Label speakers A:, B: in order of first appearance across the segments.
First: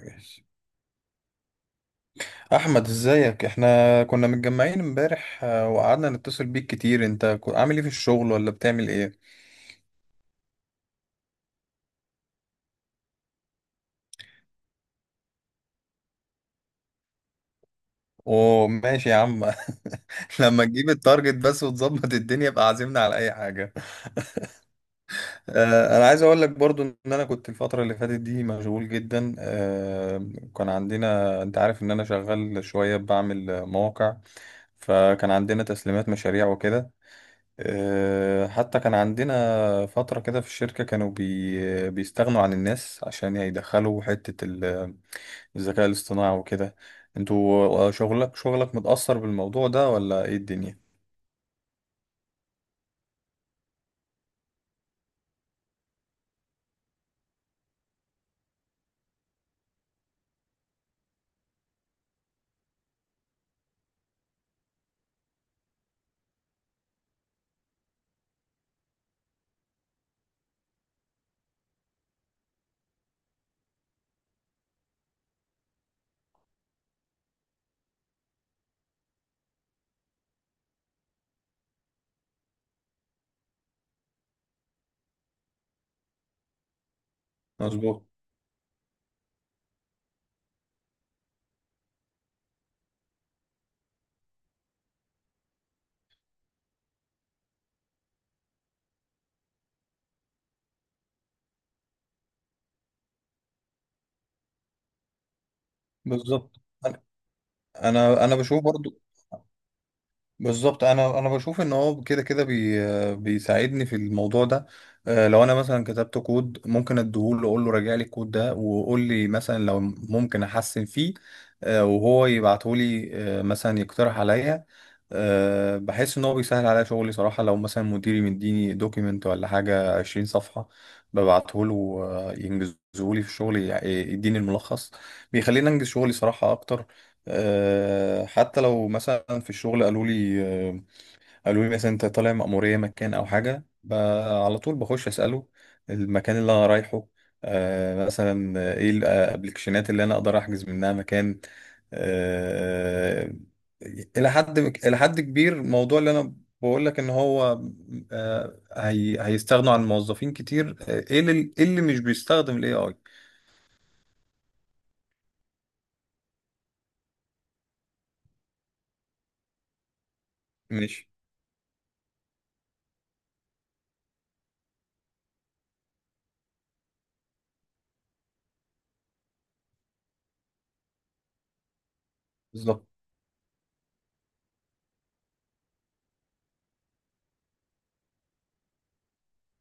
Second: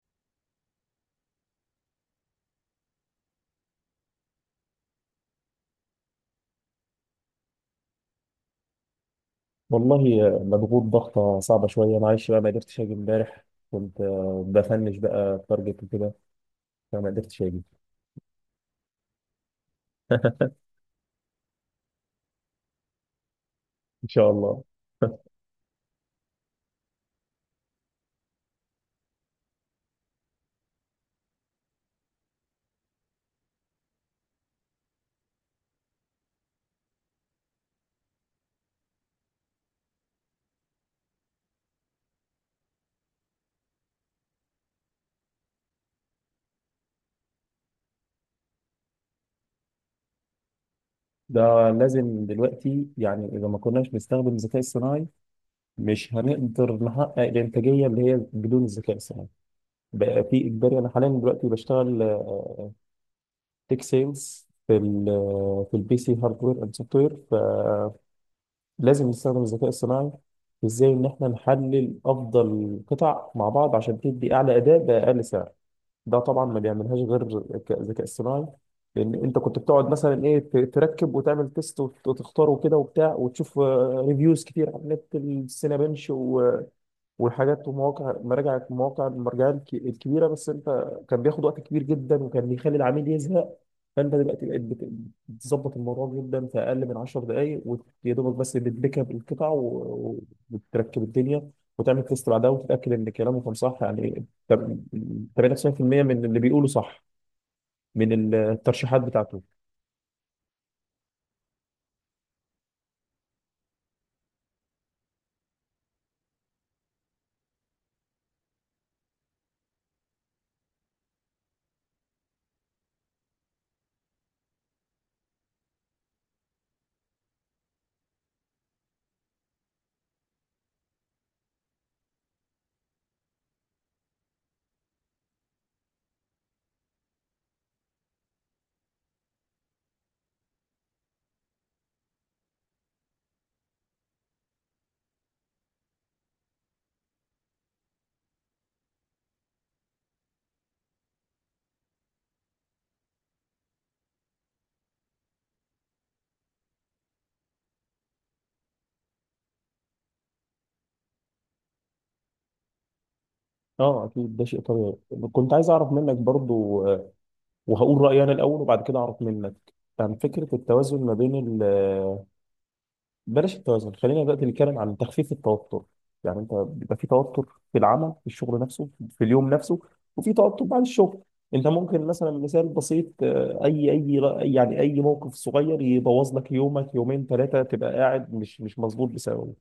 A: ماشي. احمد، ازيك؟ احنا كنا متجمعين امبارح، وقعدنا نتصل بيك كتير. انت عامل ايه في الشغل، ولا بتعمل ايه؟
B: والله مضغوط ضغطة صعبة شوية، معلش بقى، ما قدرتش أجي امبارح. كنت بفنش بقى تارجت وكده، فما قدرتش أجي.
A: اوه ماشي يا عم. لما تجيب التارجت بس وتظبط الدنيا، يبقى عازمنا على اي حاجه.
B: إن شاء الله.
A: انا عايز اقول لك برضو ان انا كنت الفتره اللي فاتت دي مشغول جدا. كان عندنا، انت عارف ان انا شغال شويه بعمل مواقع. فكان عندنا تسليمات مشاريع وكده. حتى كان عندنا فترة كده في الشركة، كانوا بيستغنوا عن الناس عشان يدخلوا حتة الذكاء الاصطناعي وكده. انتوا، شغلك متأثر بالموضوع ده، ولا ايه الدنيا؟
B: ده لازم دلوقتي، يعني إذا ما كناش بنستخدم الذكاء الصناعي مش هنقدر نحقق الإنتاجية اللي هي بدون الذكاء الصناعي. بقى في إجباري. أنا حاليا دلوقتي بشتغل تيك سيلز في في البي سي هاردوير أند سوفت وير. لازم نستخدم الذكاء الصناعي في ازاي ان احنا نحلل افضل قطع مع بعض عشان تدي اعلى اداء باقل سعر. ده طبعا ما بيعملهاش غير الذكاء الصناعي. لان انت كنت بتقعد مثلا ايه، تركب وتعمل تيست وتختاره كده وبتاع، وتشوف ريفيوز كتير على النت، السينابنش وحاجات
A: مظبوط.
B: ومواقع مراجع، مواقع المراجع الكبيره، بس انت كان بياخد وقت كبير جدا وكان بيخلي العميل يزهق. فانت دلوقتي بقيت بتظبط الموضوع جدا في اقل من 10 دقائق، ويا دوبك بس بتبيك اب القطع وبتركب الدنيا وتعمل تيست بعدها وتتاكد ان كلامه كان صح، يعني 98% من اللي
A: بالظبط.
B: بيقوله
A: انا
B: صح،
A: انا
B: من
A: أنا بشوف
B: الترشيحات
A: برضو.
B: بتاعته.
A: بالظبط، انا بشوف ان هو كده كده بيساعدني في الموضوع ده. لو انا مثلا كتبت كود، ممكن اديهوله اقول له راجع لي الكود ده، وقول لي مثلا لو ممكن احسن فيه. وهو يبعته لي. مثلا يقترح عليا. بحس ان هو بيسهل عليا شغلي صراحه. لو مثلا مديري مديني دوكيمنت ولا حاجه 20 صفحه، ببعته له ينجزه لي في الشغل، يديني الملخص. بيخليني انجز شغلي صراحه اكتر. حتى لو مثلا في الشغل قالوا لي، قالوا لي مثلا انت طالع مأمورية مكان او حاجة، على طول بخش اسأله المكان اللي انا رايحه، مثلا، ايه الابلكيشنات اللي انا اقدر احجز منها مكان. آه الى حد كبير الموضوع اللي انا بقول لك ان هو، هي هيستغنوا عن موظفين كتير. ايه اللي إيه اللي مش بيستخدم الاي اي.
B: اه اكيد، ده شيء طبيعي. كنت عايز اعرف منك برضو، وهقول رايي انا الاول وبعد كده اعرف منك، عن فكرة التوازن
A: ماشي.
B: ما بين، بلاش التوازن، خلينا دلوقتي نتكلم عن تخفيف التوتر. يعني انت بيبقى في توتر في العمل، في الشغل نفسه في اليوم نفسه، وفي توتر بعد الشغل. انت ممكن مثلا، مثال
A: بالظبط.
B: بسيط، اي، يعني اي موقف صغير يبوظ لك يومك، يومين ثلاثه تبقى قاعد مش مظبوط بسببه.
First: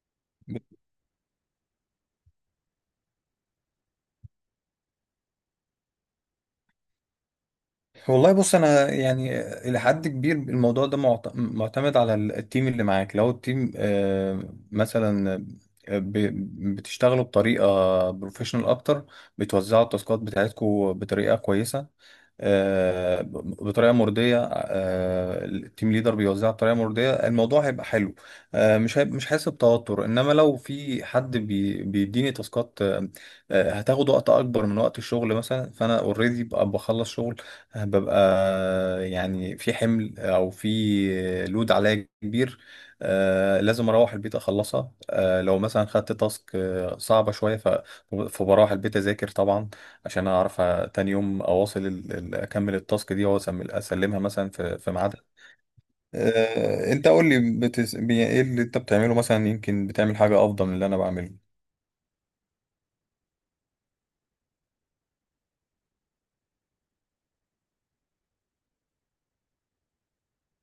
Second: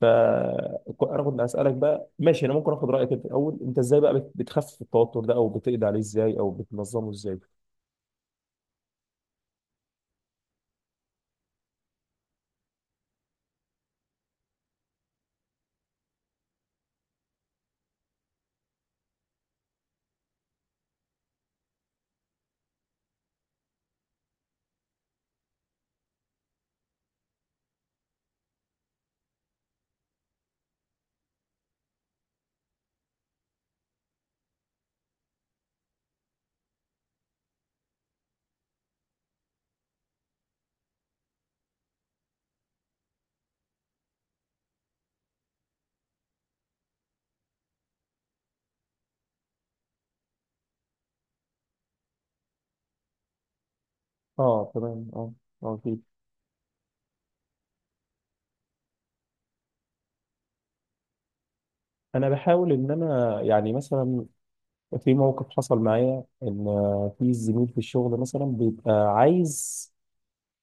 B: فانا كنت اسالك بقى، ماشي، انا ممكن اخد رايك انت الاول، انت ازاي بقى بتخفف التوتر ده، او بتقضي عليه ازاي، او بتنظمه ازاي.
A: والله بص، انا يعني الى حد كبير الموضوع ده معتمد على التيم اللي معاك. لو التيم، مثلا، بتشتغلوا بطريقه بروفيشنال اكتر، بتوزعوا التاسكات بتاعتكم بطريقه كويسه، آه، بطريقه مرضيه، التيم ليدر بيوزعها بطريقه مرضيه، الموضوع هيبقى حلو. مش هيبقى، مش حاسس بتوتر. انما لو في حد بيديني تاسكات، هتاخد وقت اكبر من وقت الشغل مثلا، فانا اوريدي ببقى بخلص شغل. ببقى، يعني في حمل او في لود عليا كبير. لازم اروح البيت اخلصها. لو مثلا خدت تاسك صعبه شويه، فبروح البيت اذاكر طبعا، عشان اعرف تاني يوم اكمل التاسك دي، اسلمها مثلا
B: اه
A: في
B: تمام،
A: ميعادها.
B: اه، اه اكيد.
A: انت قول لي، ايه اللي انت بتعمله؟ مثلا يمكن بتعمل حاجة افضل من اللي انا بعمله.
B: انا بحاول ان انا يعني مثلا، في موقف حصل معايا ان في زميل في الشغل مثلا بيبقى عايز،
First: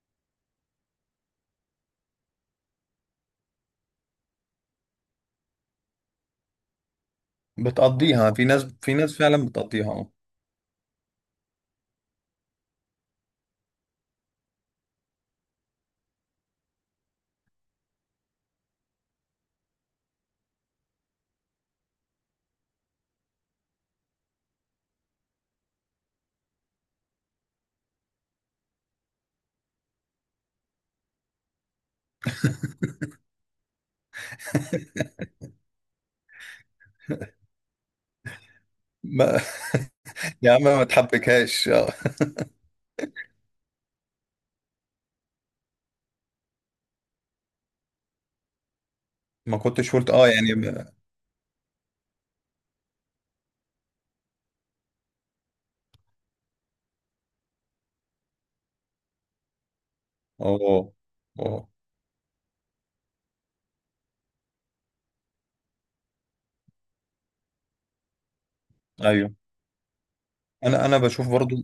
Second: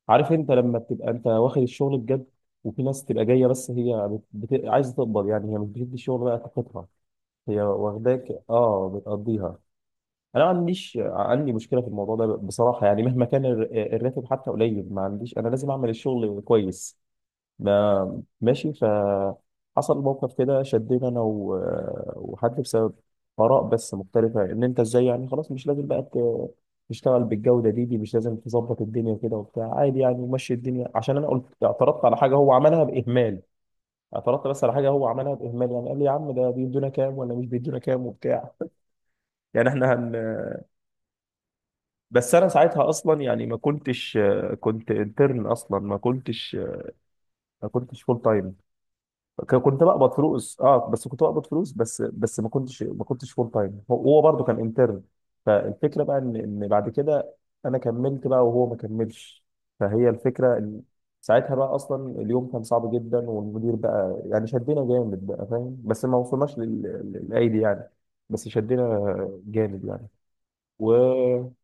B: عارف انت لما بتبقى انت واخد الشغل بجد، وفي ناس تبقى جايه بس هي عايزه تقبض، يعني هي مش بتدي الشغل بقى طاقتها، هي
A: بتقضيها.
B: واخداك
A: في ناس
B: اه
A: في ناس فعلا
B: بتقضيها.
A: بتقضيها. اه.
B: انا ما عنديش، عندي مشكله في الموضوع ده بصراحه، يعني مهما كان الراتب حتى قليل ما عنديش، انا لازم اعمل الشغل كويس. ما ماشي، فحصل موقف كده، شدنا انا وحد بسبب اراء بس مختلفه، ان انت ازاي يعني، خلاص مش لازم بقى تشتغل بالجوده دي مش لازم تظبط الدنيا كده وبتاع، عادي يعني، ومشي الدنيا، عشان انا قلت اعترضت على حاجه هو عملها باهمال. اعترضت بس على حاجه هو عملها باهمال، يعني قال لي يا عم ده بيدونا كام ولا مش بيدونا كام وبتاع.
A: ما...
B: يعني احنا هن،
A: يا عم ما تحبكهاش.
B: بس انا ساعتها اصلا يعني ما كنتش، كنت انترن اصلا، ما كنتش، ما كنتش فول تايم.
A: ما
B: كنت
A: كنتش قلت،
B: بقبض
A: يعني،
B: فلوس اه، بس كنت بقبض فلوس بس، بس ما كنتش فول تايم. هو برضه كان انترن. فالفكره بقى ان بعد كده انا كملت بقى وهو ما كملش. فهي الفكره ان
A: اه،
B: ساعتها
A: اه،
B: بقى اصلا اليوم كان صعب جدا، والمدير بقى يعني شدنا جامد بقى، فاهم، بس ما وصلناش للايدي يعني، بس شدنا
A: ايوه.
B: جامد يعني.
A: انا
B: و
A: انا بشوف برضو،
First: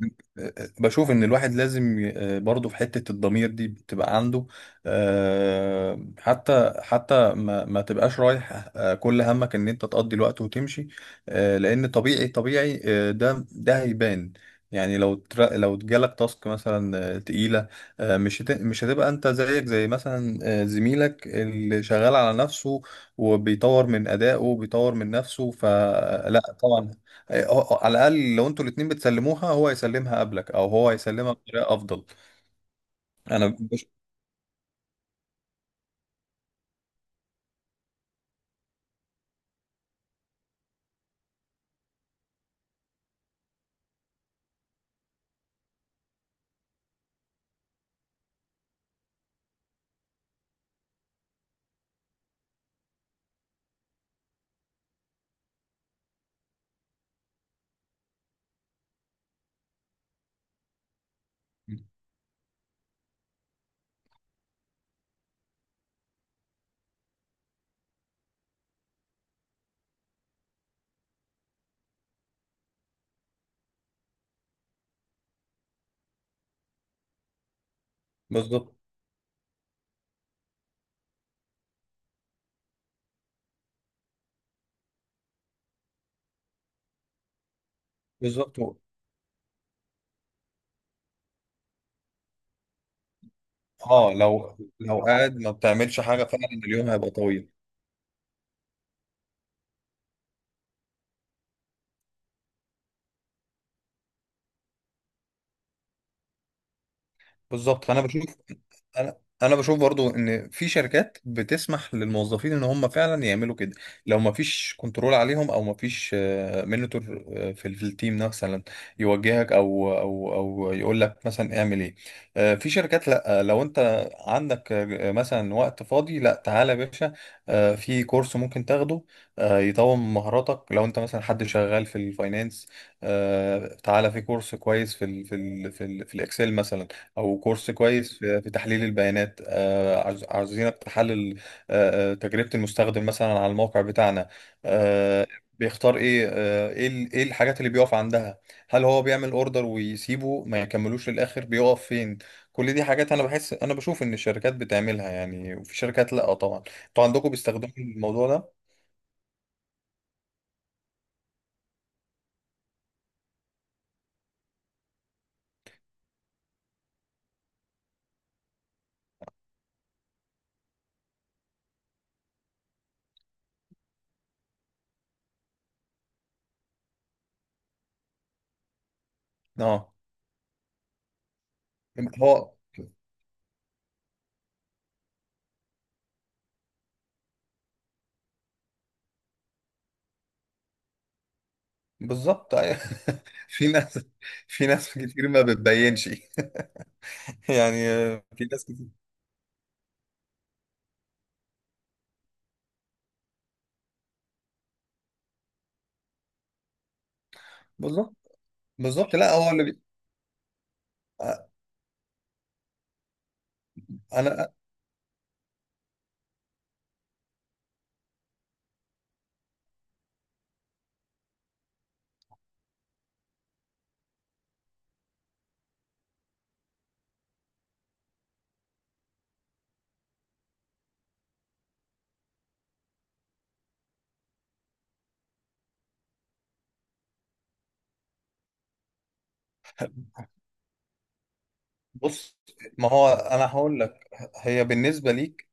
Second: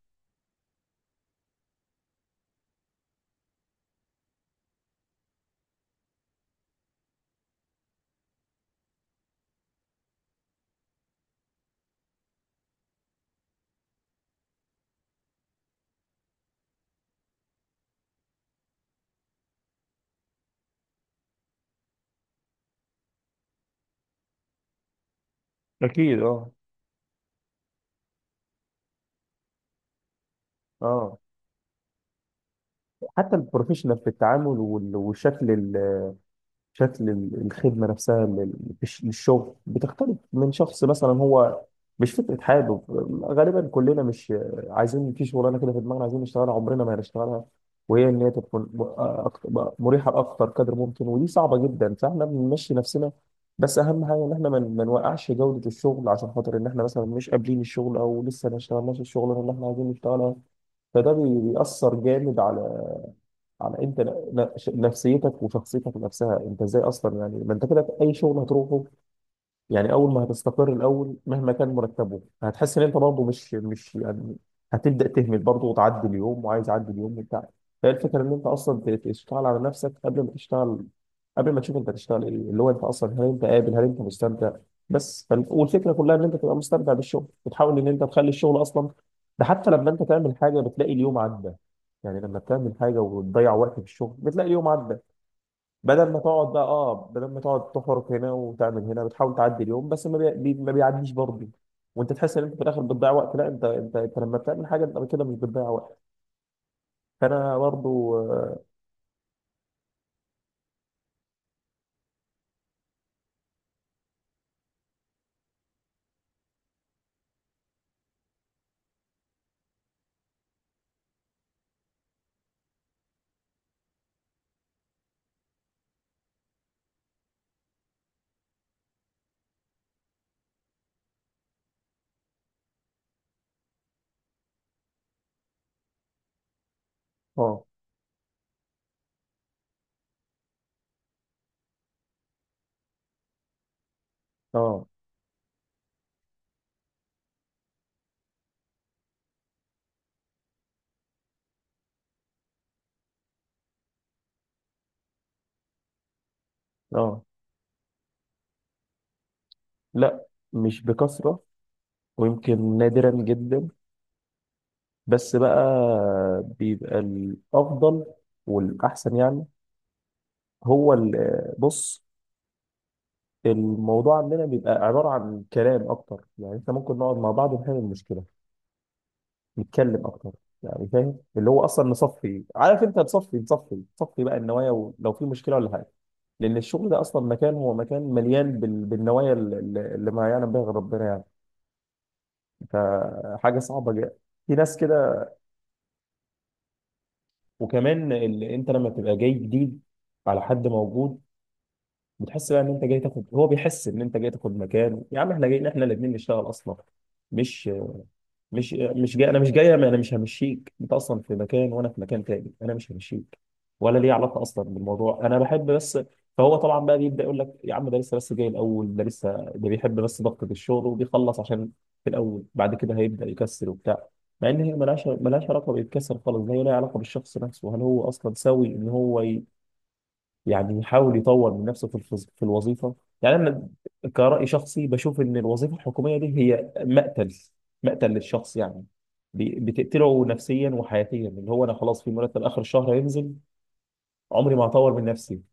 A: بشوف ان الواحد لازم، برضو في حتة الضمير دي بتبقى عنده. حتى ما تبقاش رايح، كل همك ان انت تقضي الوقت وتمشي. لان طبيعي طبيعي، ده هيبان. يعني لو جالك تاسك مثلا تقيلة، مش هتبقى انت زيك زي مثلا زميلك اللي شغال على نفسه، وبيطور من أدائه وبيطور من نفسه،
B: اكيد
A: فلا
B: اه،
A: طبعا. على الاقل لو انتوا الاتنين بتسلموها، هو يسلمها قبلك، او هو
B: اه
A: يسلمها بطريقه افضل.
B: حتى
A: انا بش...
B: البروفيشنال في التعامل والشكل، شكل الخدمة نفسها للشغل بتختلف من شخص. مثلا هو مش فكرة حابب، غالبا كلنا مش عايزين في شغلانة كده في دماغنا عايزين نشتغلها عمرنا ما هنشتغلها، وهي إن هي تكون مريحة بأكتر قدر ممكن، ودي صعبة جدا، فإحنا بنمشي نفسنا. بس أهم حاجة إن إحنا ما نوقعش جودة الشغل عشان خاطر إن إحنا مثلا مش قابلين الشغل أو لسه ما اشتغلناش الشغلانة اللي إحنا عايزين نشتغلها. فده بيأثر جامد على، على انت نفسيتك وشخصيتك نفسها. انت ازاي اصلا يعني، ما انت كده اي شغل هتروحه، يعني اول ما هتستقر الاول مهما كان مرتبه هتحس ان انت برضه مش يعني، هتبدا تهمل برضه وتعدي اليوم، وعايز اعدي اليوم وبتاع. فهي الفكره ان انت
A: بالظبط.
B: اصلا تشتغل على نفسك قبل ما تشتغل، قبل ما تشوف انت هتشتغل ايه، اللي هو انت اصلا هل انت قابل، هل انت مستمتع. بس والفكره كلها ان انت تبقى مستمتع بالشغل، بتحاول ان انت تخلي
A: بالظبط،
B: الشغل اصلا، ده حتى لما انت تعمل حاجه بتلاقي اليوم عدى. يعني لما بتعمل حاجه وتضيع وقت في
A: اه،
B: الشغل بتلاقي
A: لو
B: اليوم عدى،
A: لو قاعد ما بتعملش
B: بدل ما
A: حاجه،
B: تقعد
A: فعلا
B: بقى،
A: اليوم
B: اه
A: هيبقى
B: بدل ما
A: طويل.
B: تقعد تحرك هنا وتعمل هنا، بتحاول تعدي اليوم بس ما, ما بيعديش برضه. وانت تحس ان انت في الاخر بتضيع وقت، لا، انت لما بتعمل حاجه انت كده مش بتضيع وقت. فانا
A: بالظبط. فانا
B: برضه
A: بشوف انا انا بشوف برضو ان في شركات بتسمح للموظفين ان هم فعلا يعملوا كده، لو ما فيش كنترول عليهم، او ما فيش منتور في التيم مثلا، يوجهك، او يقول لك مثلا اعمل ايه. في شركات لا. لو انت عندك مثلا وقت فاضي، لا تعالى يا باشا، في كورس ممكن تاخده، يطور من مهاراتك. لو انت مثلا حد شغال في الفاينانس، تعالى في كورس كويس في الاكسل مثلا، او
B: اه،
A: كورس كويس في تحليل البيانات. عاوزينك تحلل تجربة المستخدم مثلا على الموقع بتاعنا،
B: اه، اه،
A: آه، بيختار ايه، ايه الحاجات اللي بيقف عندها، هل هو بيعمل اوردر ويسيبه ما يكملوش للاخر، بيقف فين. كل دي حاجات انا بحس، انا بشوف ان الشركات بتعملها يعني. وفي شركات لا طبعا. انتوا
B: آه،
A: عندكم بيستخدموا الموضوع ده؟
B: لا، مش بكثره، ويمكن نادرا جدا، بس بقى بيبقى الافضل والاحسن يعني. هو بص، الموضوع عندنا بيبقى عباره عن كلام اكتر، يعني انت ممكن نقعد مع بعض ونحل المشكله،
A: اه،
B: نتكلم اكتر يعني، فاهم، اللي هو اصلا نصفي،
A: هو
B: عارف انت، نصفي بقى النوايا، ولو في مشكله ولا حاجه، لان الشغل ده اصلا مكان، هو مكان مليان بالنوايا اللي اللي ما يعلم بها غير ربنا يعني،
A: بالظبط، أيوة.
B: فحاجه
A: في
B: صعبه
A: ناس
B: جدا، في
A: في
B: ناس
A: ناس
B: كده.
A: كتير ما بتبينش. يعني
B: وكمان
A: في
B: اللي
A: ناس
B: انت
A: كتير.
B: لما تبقى جاي جديد على حد موجود، بتحس بقى ان انت جاي تاخد، هو بيحس ان انت جاي تاخد مكان، يا عم احنا جايين، احنا الاثنين نشتغل اصلا، مش
A: بالظبط.
B: مش
A: بالظبط.
B: مش جاي،
A: لا،
B: انا مش
A: هو اللي
B: جاي، انا مش همشيك، انت اصلا في مكان وانا في مكان تاني، انا مش همشيك، ولا ليه علاقه
A: انا،
B: اصلا بالموضوع، انا بحب بس. فهو طبعا بقى بيبدا يقول لك يا عم ده لسه بس جاي الاول، ده لسه ده بيحب بس ضغطه الشغل وبيخلص عشان في الاول، بعد كده هيبدا يكسر وبتاع، مع ان هي ملهاش، ملهاش علاقه بالكسر خالص ده، هي لها علاقه بالشخص نفسه، هل هو اصلا سوي ان هو يعني يحاول يطور من نفسه في في الوظيفه. يعني انا كرأي شخصي بشوف ان الوظيفه الحكوميه دي هي مقتل، مقتل للشخص يعني، بتقتله نفسيا وحياتيا، اللي هو انا خلاص في
A: بص،
B: مرتب اخر
A: ما
B: الشهر
A: هو
B: هينزل
A: انا هقول لك،
B: عمري
A: هي
B: ما هطور من
A: بالنسبه
B: نفسي.
A: ليك،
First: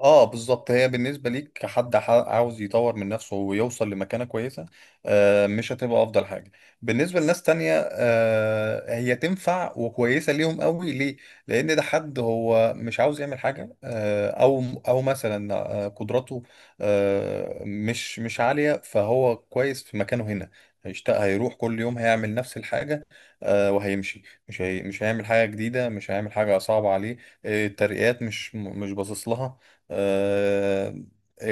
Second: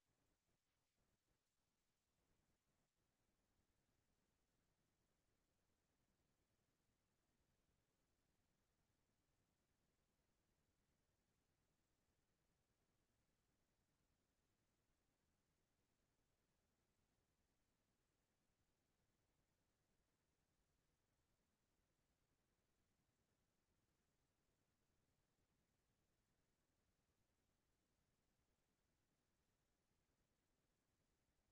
A: اه بالظبط، هي بالنسبه ليك كحد عاوز يطور من نفسه ويوصل لمكانه كويسه، مش هتبقى افضل حاجه. بالنسبه لناس تانية، هي تنفع وكويسه ليهم قوي. ليه؟ لان ده حد هو مش عاوز يعمل حاجه، او مثلا قدراته مش عاليه، فهو كويس في مكانه هنا. هيشتاق، هيروح كل يوم، هيعمل نفس الحاجه، وهيمشي. مش هيعمل حاجه جديده، مش هيعمل حاجه صعبه عليه، الترقيات مش باصص لها، آه،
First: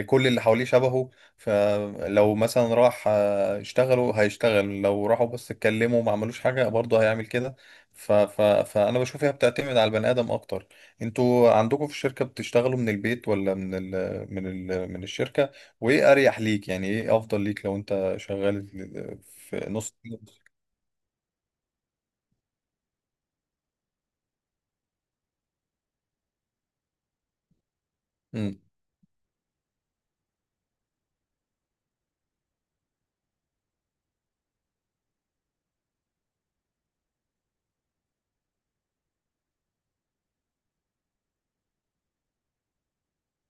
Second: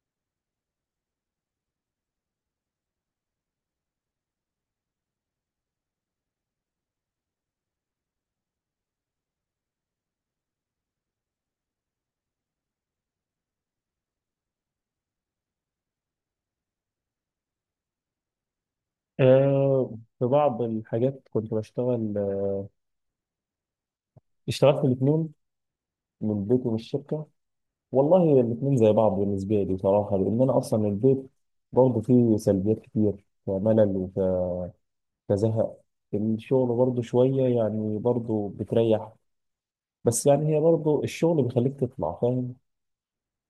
A: كل اللي حواليه شبهه. فلو مثلا راح يشتغلوا هيشتغل، لو راحوا بس اتكلموا ما عملوش حاجة، برضه هيعمل كده. ف ف فأنا بشوف هي بتعتمد على البني آدم أكتر. انتوا عندكم في الشركة بتشتغلوا من البيت ولا من ال من ال من الشركة؟ وإيه أريح ليك؟ يعني إيه أفضل ليك لو أنت شغال في نص؟
B: آه في بعض الحاجات كنت بشتغل، اشتغلت الاثنين، من البيت ومن الشركه، والله
A: امم.
B: الاثنين زي بعض بالنسبه لي بصراحه، لان انا اصلا البيت برضه فيه سلبيات كتير وملل كزهق، الشغل برضه شوية يعني برضه بتريح. بس يعني هي برضه الشغل بيخليك تطلع فاهم،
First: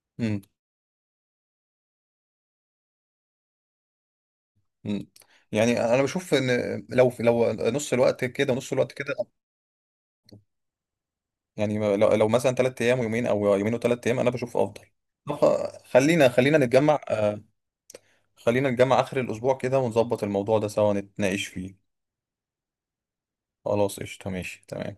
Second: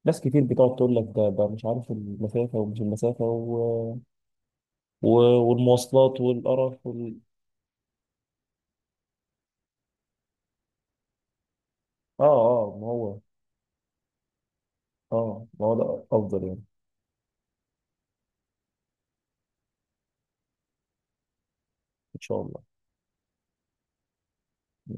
B: ناس كتير
A: امم.
B: بتقعد تقول لك ده مش عارف المسافة ومش المسافة، و... و...
A: امم. يعني انا
B: والمواصلات
A: بشوف ان،
B: والقرف
A: لو
B: وال...
A: لو نص الوقت كده ونص الوقت كده، يعني لو
B: اه،
A: لو مثلا
B: اه
A: ثلاث
B: ما
A: ايام
B: هو،
A: ويومين، او يومين وثلاث ايام، انا بشوف افضل. طب،
B: اه ما هو ده
A: خلينا
B: أفضل
A: خلينا
B: يعني.
A: نتجمع، خلينا نتجمع اخر الاسبوع كده، ونظبط الموضوع ده سوا، نتناقش فيه.
B: إن شاء الله.
A: خلاص، قشطة، ماشي، تمام.